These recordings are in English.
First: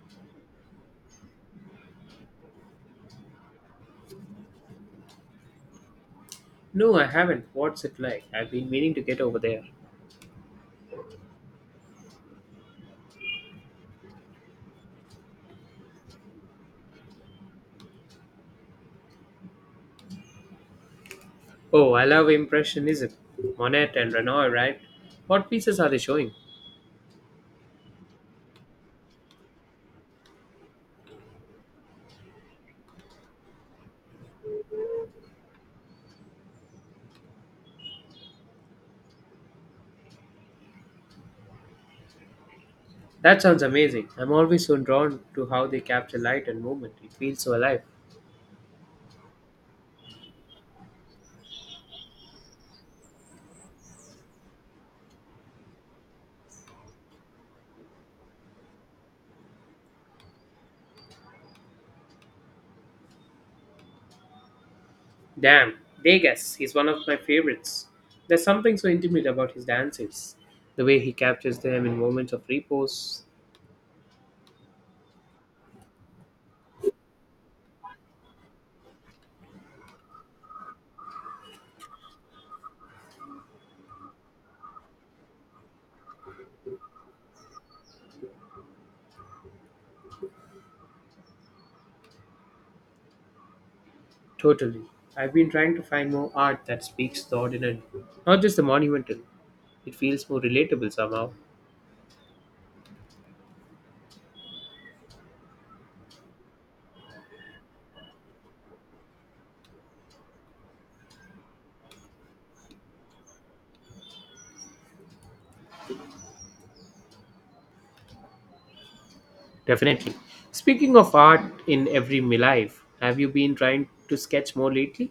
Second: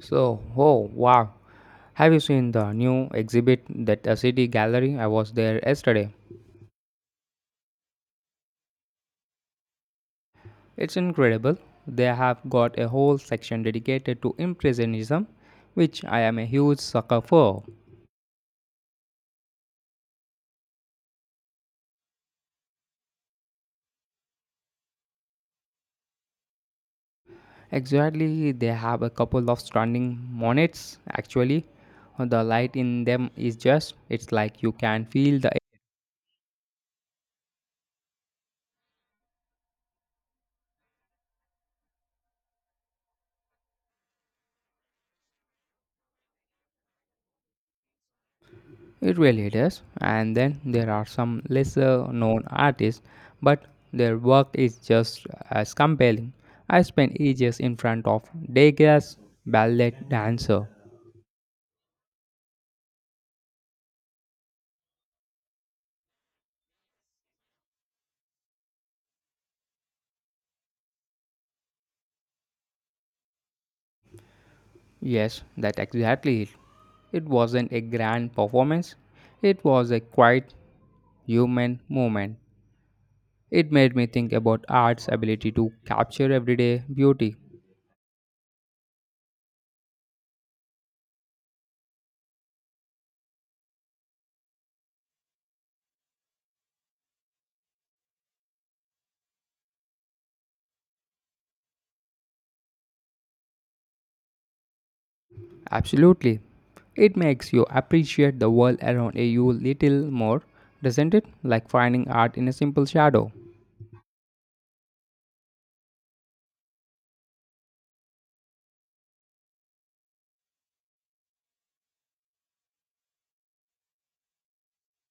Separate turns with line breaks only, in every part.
So, oh wow, have you seen the new exhibit that a city gallery? I was there yesterday.
No, I haven't. What's it like? I've been meaning to get over there.
It's incredible. They have got a whole section dedicated to impressionism, which I am a huge sucker for.
Oh, I love Impressionism. Monet and Renoir, right? What pieces are they showing?
Exactly, they have a couple of stunning monets actually. The light in them is just it's like you can feel the
That sounds amazing. I'm always so drawn to how they capture light and movement. It feels so alive.
It really does. And then there are some lesser known artists, but their work is just as compelling. I spent ages in front of Degas Ballet Dancer.
Damn, Degas is one of my favorites. There's something so intimate about his dances, the way he captures them in moments of repose.
Yes, that's exactly it. It wasn't a grand performance, it was a quiet human moment. It made me think about art's ability to capture everyday beauty.
Totally. I've been trying to find more art that speaks the ordinary, not just the monumental. It feels more relatable somehow.
Absolutely. It makes you appreciate the world around you little more, doesn't it? Like finding art in a simple shadow.
Definitely. Speaking of art in every my life, have you been trying to sketch more lately?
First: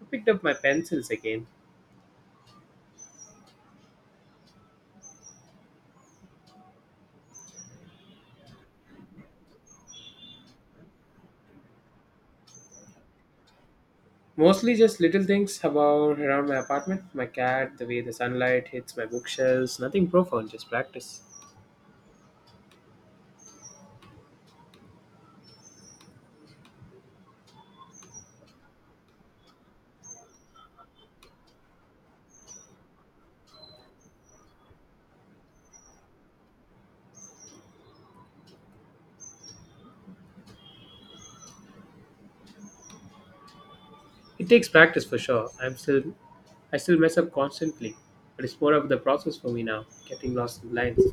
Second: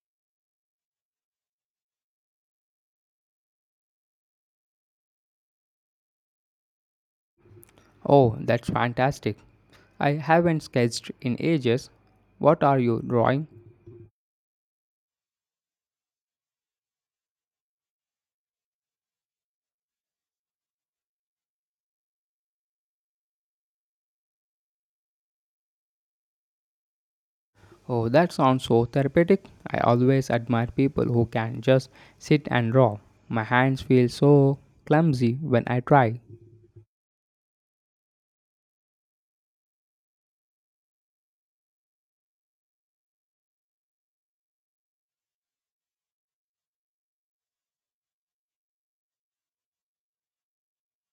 I picked up my pencils again.
Oh, that's fantastic. I haven't sketched in ages. What are you drawing?
Mostly just little things about around my apartment, my cat, the way the sunlight hits my bookshelves, nothing profound, just practice.
Oh, that sounds so therapeutic. I always admire people who can just sit and draw. My hands feel so clumsy when I try.
It takes practice for sure. I still mess up constantly, but it's more of the process for me now, getting lost in lines.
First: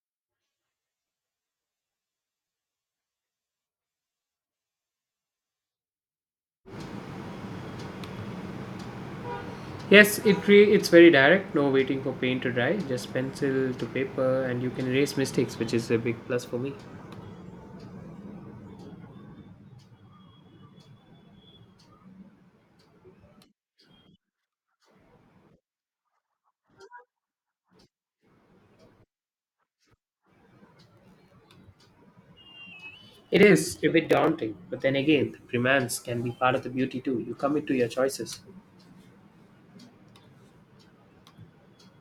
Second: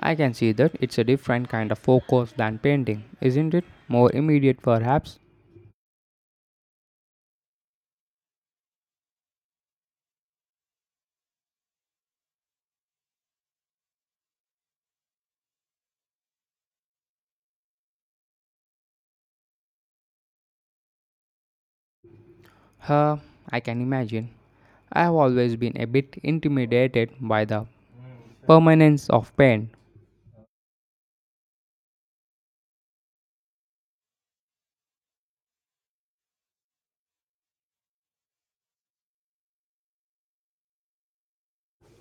I can see that it's a different kind of focus than painting, isn't it? More immediate, perhaps.
Yes, it's very direct, no waiting for paint to dry, just pencil to paper and you can erase mistakes, which is a big plus for me.
Huh, I can imagine. I have always been a bit intimidated by the permanence of pain.
It is a bit daunting, but then again, the romance can be part of the beauty too. You commit to your choices.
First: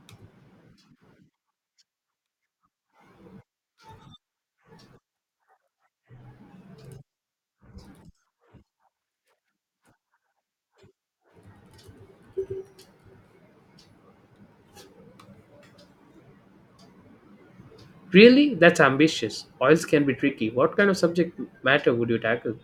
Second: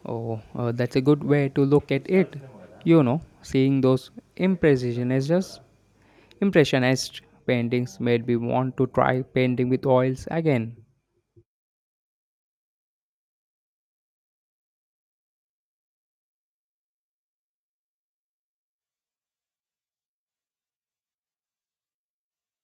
Oh, that's a good way to look at it. You know, seeing those impressionist paintings made me want to try painting with oils again.
Really? That's ambitious. Oils can be tricky. What kind of subject matter would you tackle?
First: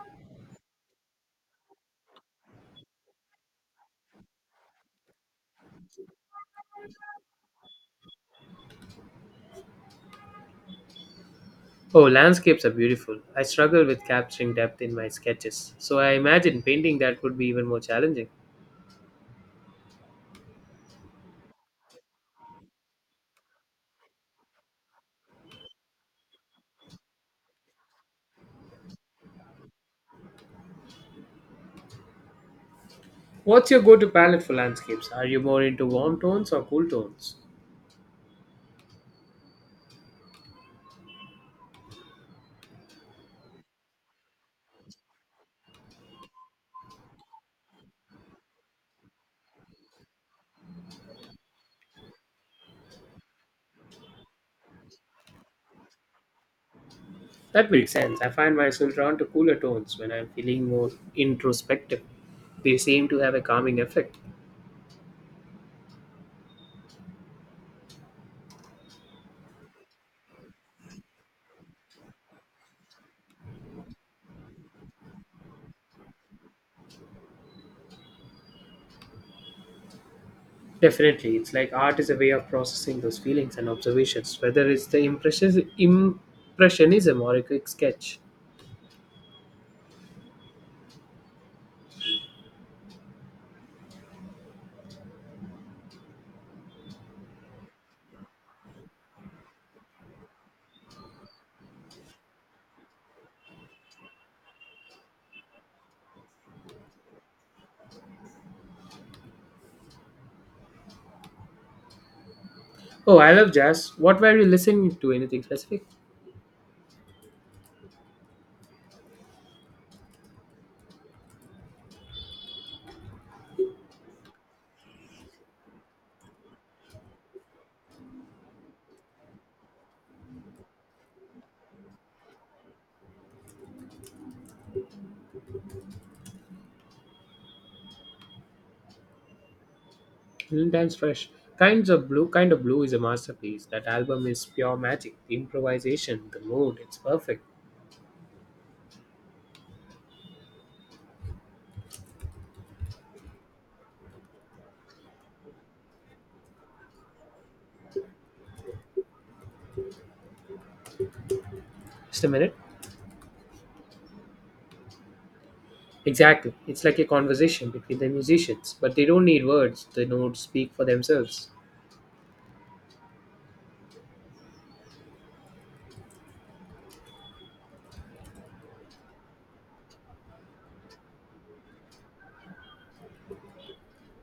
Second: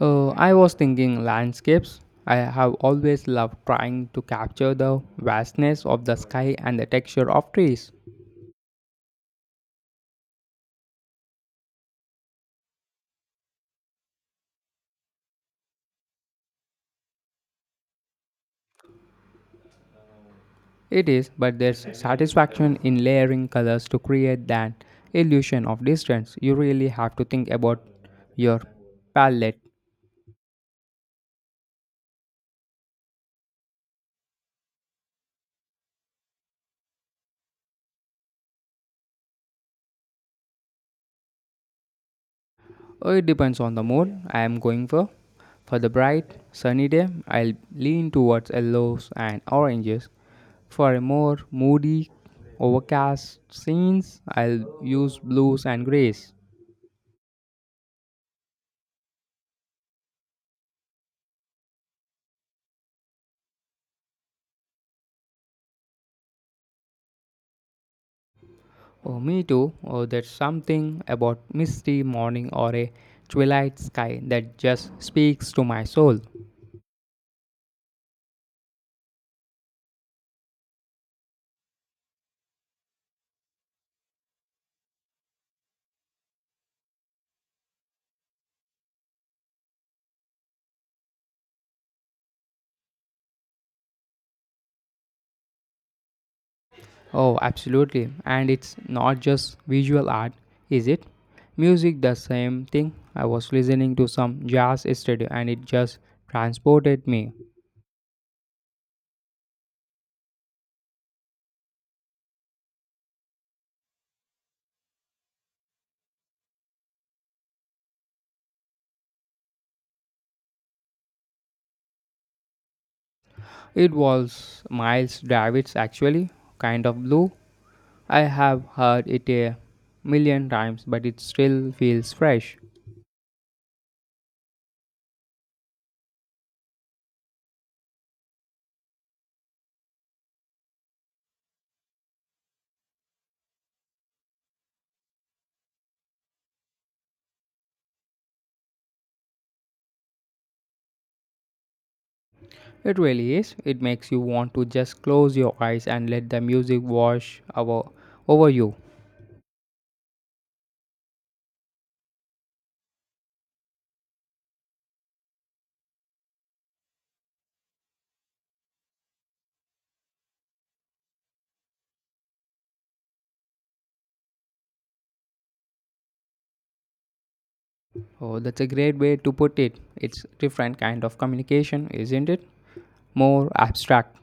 I was thinking landscapes. I have always loved trying to capture the vastness of the sky and the texture of trees.
Oh, landscapes are beautiful. I struggle with capturing depth in my sketches, so I imagine painting that would be even more challenging.
It is, but there's satisfaction in layering colors to create that illusion of distance. You really have to think about your palette.
What's your go to palette for landscapes? Are you more into warm tones or cool tones?
Oh, it depends on the mood I am going for. For the bright, sunny day, I'll lean towards yellows and oranges. For a more moody, overcast scenes, I'll use blues and grays.
That makes sense. I find myself drawn to cooler tones when I'm feeling more introspective. They seem to have a calming effect.
Oh, me too. Oh, there's something about misty morning or a twilight sky that just speaks to my soul.
Definitely, it's like art is a way of processing those feelings and observations, whether it's impressionism or a quick sketch.
Oh, absolutely. And it's not just visual art, is it? Music, the same thing. I was listening to some jazz yesterday and it just transported me.
Oh, I love jazz. What were you listening to? Anything specific?
It was Miles Davis, actually, kind of blue. I have heard it a million times, but it still feels fresh.
Mm, Times Fresh. Kinds of Blue. Kind of Blue is a masterpiece. That album is pure magic. The improvisation, the mood, it's perfect.
It really is. It makes you want to just close your eyes and let the music wash over you.
Just a minute. Exactly. It's like a conversation between the musicians, but they don't need words. The notes speak for themselves.
Oh, that's a great way to put it. It's different kind of communication, isn't it? More abstract.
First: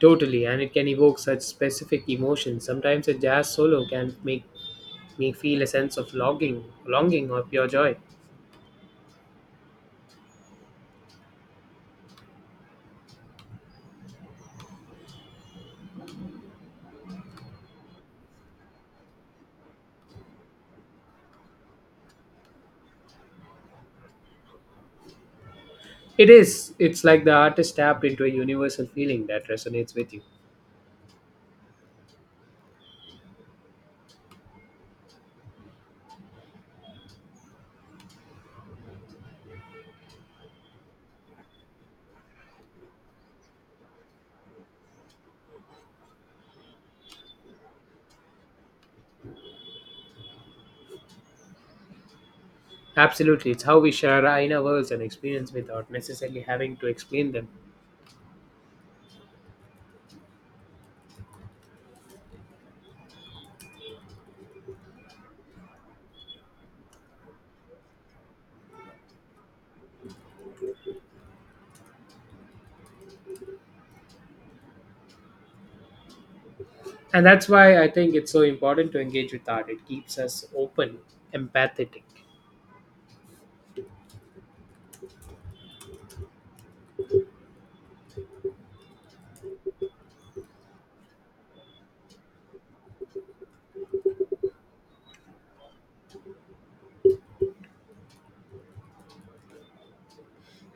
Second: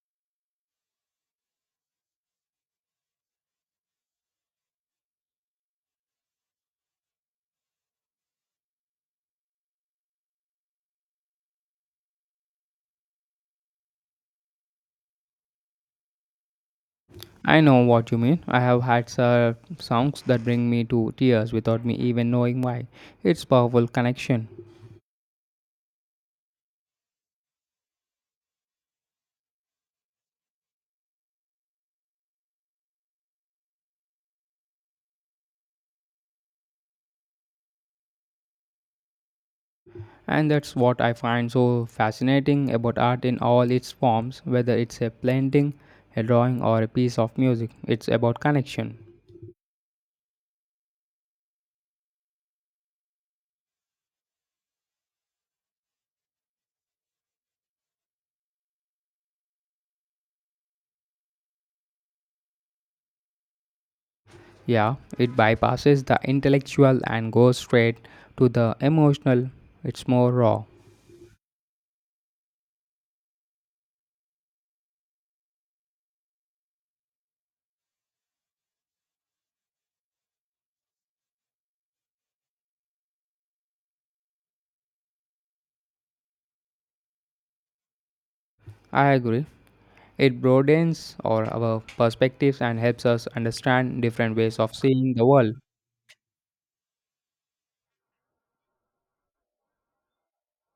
Totally, and it can evoke such specific emotions. Sometimes a jazz solo can make me feel a sense of longing or pure joy.
I know what you mean. I have had some songs that bring me to tears without me even knowing why. It's powerful connection.
It is. It's like the artist tapped into a universal feeling that resonates with you.
And that's what I find so fascinating about art in all its forms, whether it's a painting, a drawing, or a piece of music. It's about connection.
Absolutely. It's how we share our inner worlds and experience without necessarily having to explain them.
Yeah, it bypasses the intellectual and goes straight to the emotional. It's more raw.
And that's why I think it's so important to engage with art. It keeps us open, empathetic.
I agree. It broadens our perspectives and helps us understand different ways of seeing the world.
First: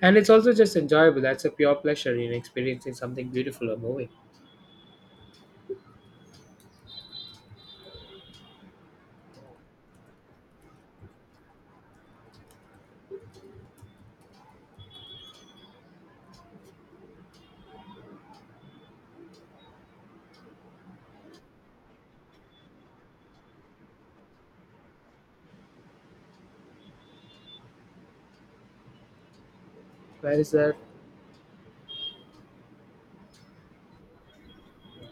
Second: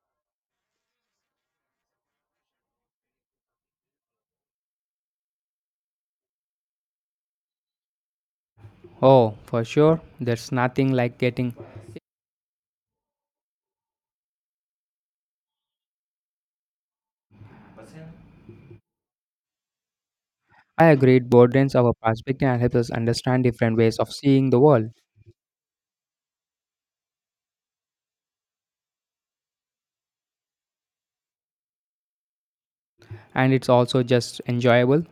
And it's also just enjoyable. That's a pure pleasure in experiencing something beautiful or moving.
Oh, for sure, there's nothing like getting. I agree, it broadens our perspective and helps us understand different ways of seeing the world.
Where is that?
And it's also just enjoyable.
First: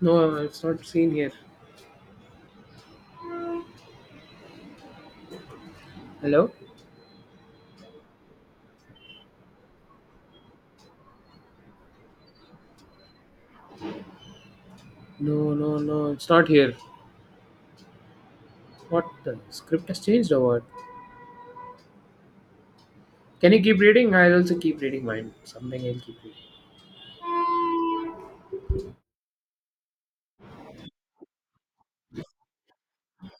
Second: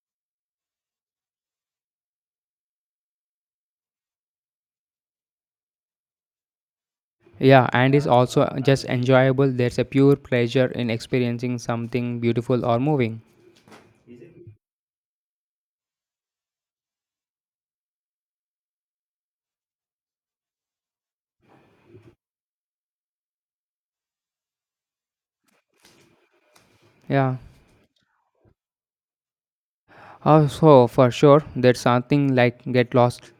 No, it's not seen here. Hello?
Yeah, and it's also just enjoyable. There's a pure pleasure in experiencing something beautiful or moving.
No, no, no, it's not here. What the script has changed or what? Can you keep reading? I'll also keep reading mine. Something I'll keep reading.
Yeah. Also, for sure, there's something like get lost.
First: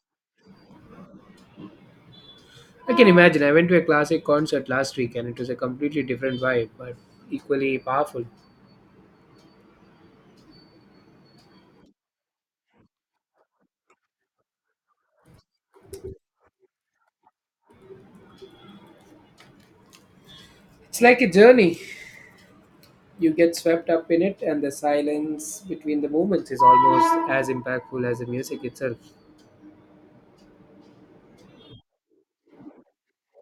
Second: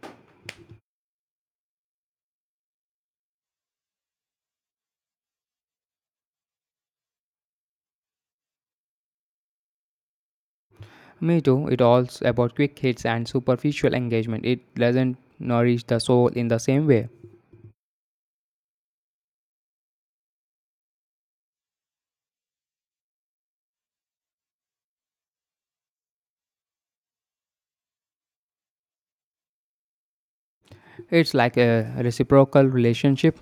I can imagine. I went to a classic concert last week and it was a completely different vibe, but equally powerful.
Me too. It all's about quick hits and superficial engagement. It doesn't nourish the soul in the same way.
It's like a journey. You get swept up in it, and the silence between the movements is almost as impactful as the music itself.
It's like a reciprocal relationship.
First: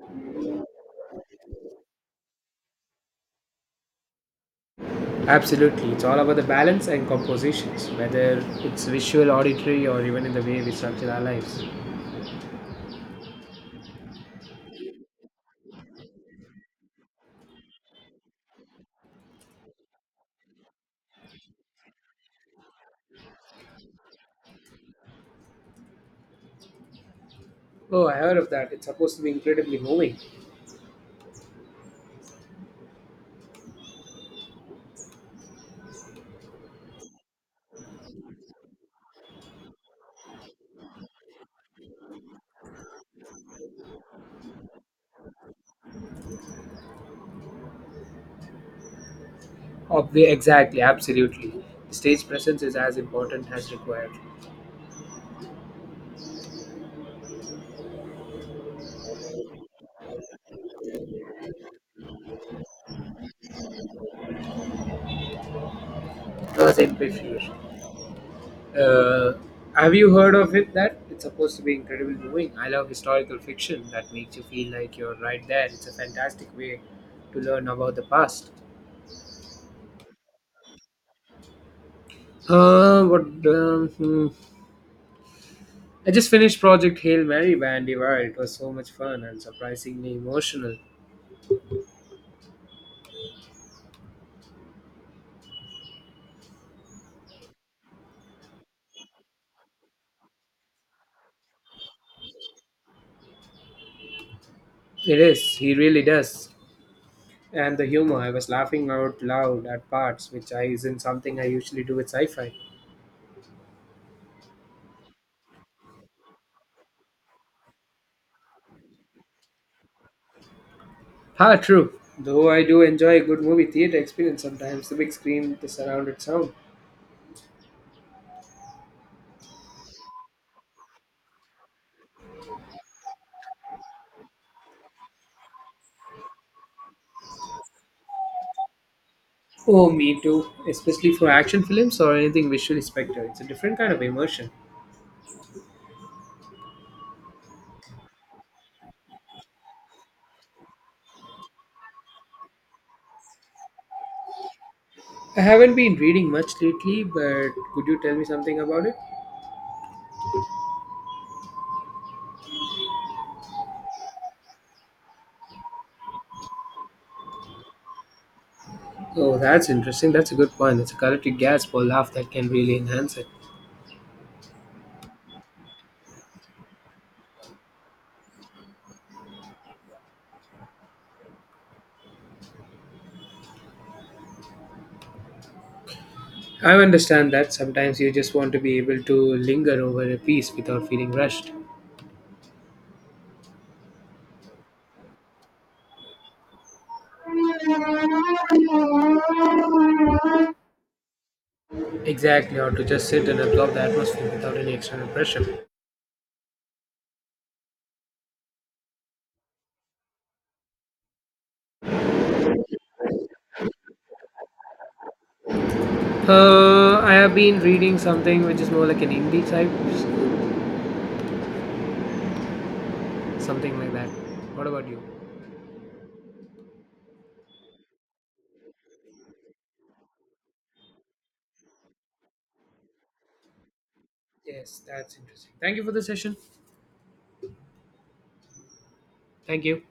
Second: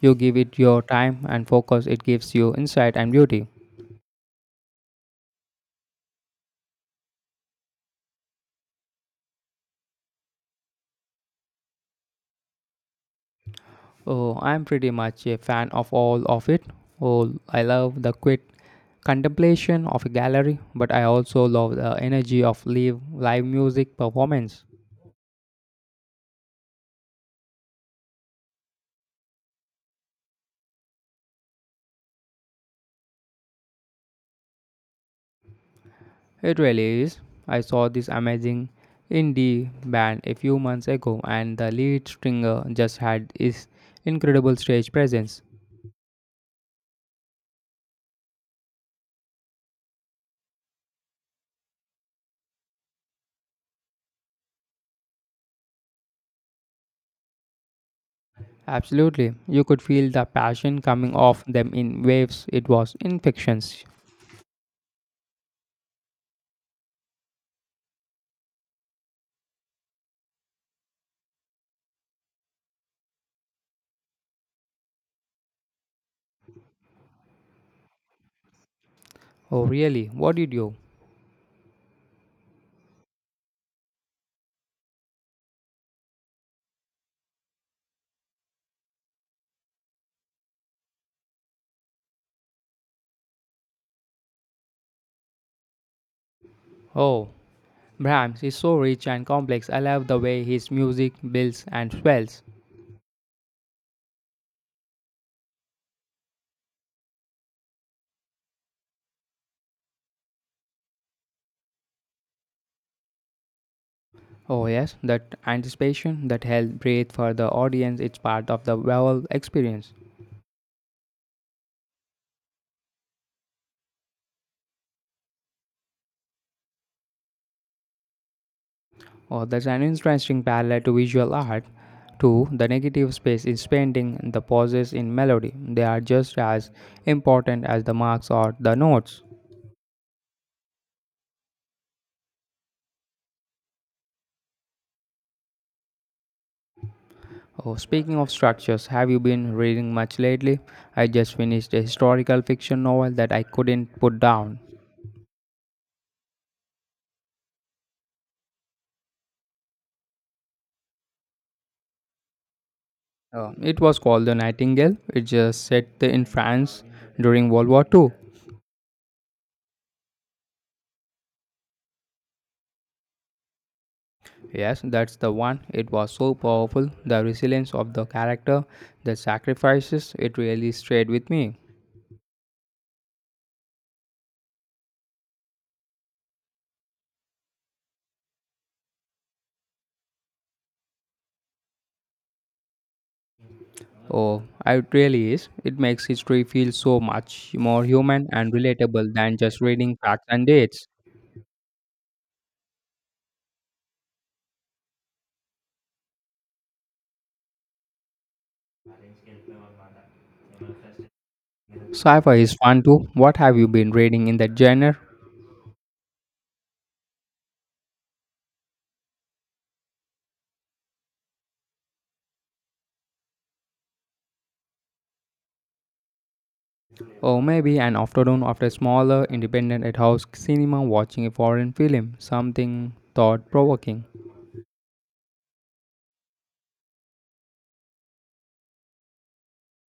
You give it your time and focus, it gives you insight and beauty.
Absolutely. It's all about the balance and compositions, whether it's visual, auditory, or even in the way we structure our lives.
Oh, I'm pretty much a fan of all of it. Oh, I love the quiet contemplation of a gallery, but I also love the energy of live music performance.
Oh, I heard of that. It's supposed to be incredibly moving.
It really is. I saw this amazing indie band a few months ago, and the lead stringer just had his incredible stage presence.
Exactly, absolutely. Stage presence is as important as required.
Absolutely, you could feel the passion coming off them in waves. It was infections.
Because in Pifure. Uh, have you heard of it? That it's supposed to be incredibly moving. I love historical fiction that makes you feel like you're right there. It's a fantastic way to learn about the past.
Oh, really? What did you?
What? Hmm. I just finished Project Hail Mary by Andy Weir. It was so much fun and surprisingly emotional.
Oh, Brahms is so rich and complex. I love the way his music builds and swells.
It is. He really does. And the humor, I was laughing out loud at parts, which I isn't something I usually do with sci fi.
Oh, yes, that anticipation, that held breath for the audience, it's part of the whole experience.
Ah, true. Though I do enjoy a good movie theater experience sometimes, the big screen, the surrounded sound.
Or there's an interesting parallel to visual art. Too, the negative space is painting, the pauses in melody. They are just as important as the marks or the notes.
Oh, me too. Especially for action films or anything visually spectacular. It's a different kind of immersion.
Oh, speaking of structures, have you been reading much lately? I just finished a historical fiction novel that I couldn't put down.
I haven't been reading much lately, but could you tell me something about it?
It was called The Nightingale. It just set in France during World War II.
Oh, that's interesting. That's a good point. It's a collective gasp or laugh that can really enhance it.
Yes, that's the one. It was so powerful. The resilience of the character, the sacrifices, it really stayed with me.
I understand that sometimes you just want to be able to linger over a piece without feeling rushed.
Oh, it really is. It makes history feel so much more human and relatable than just reading facts and dates.
Exactly, or to just sit and absorb the atmosphere without any external pressure.
Sci-fi is fun too. What have you been reading in that genre?
I have been reading something which is more like an indie type, something like that. What about you?
Or maybe an afternoon after smaller, independent at house cinema watching a foreign film, something thought-provoking.
Yes, that's interesting. Thank you for the session. Thank you.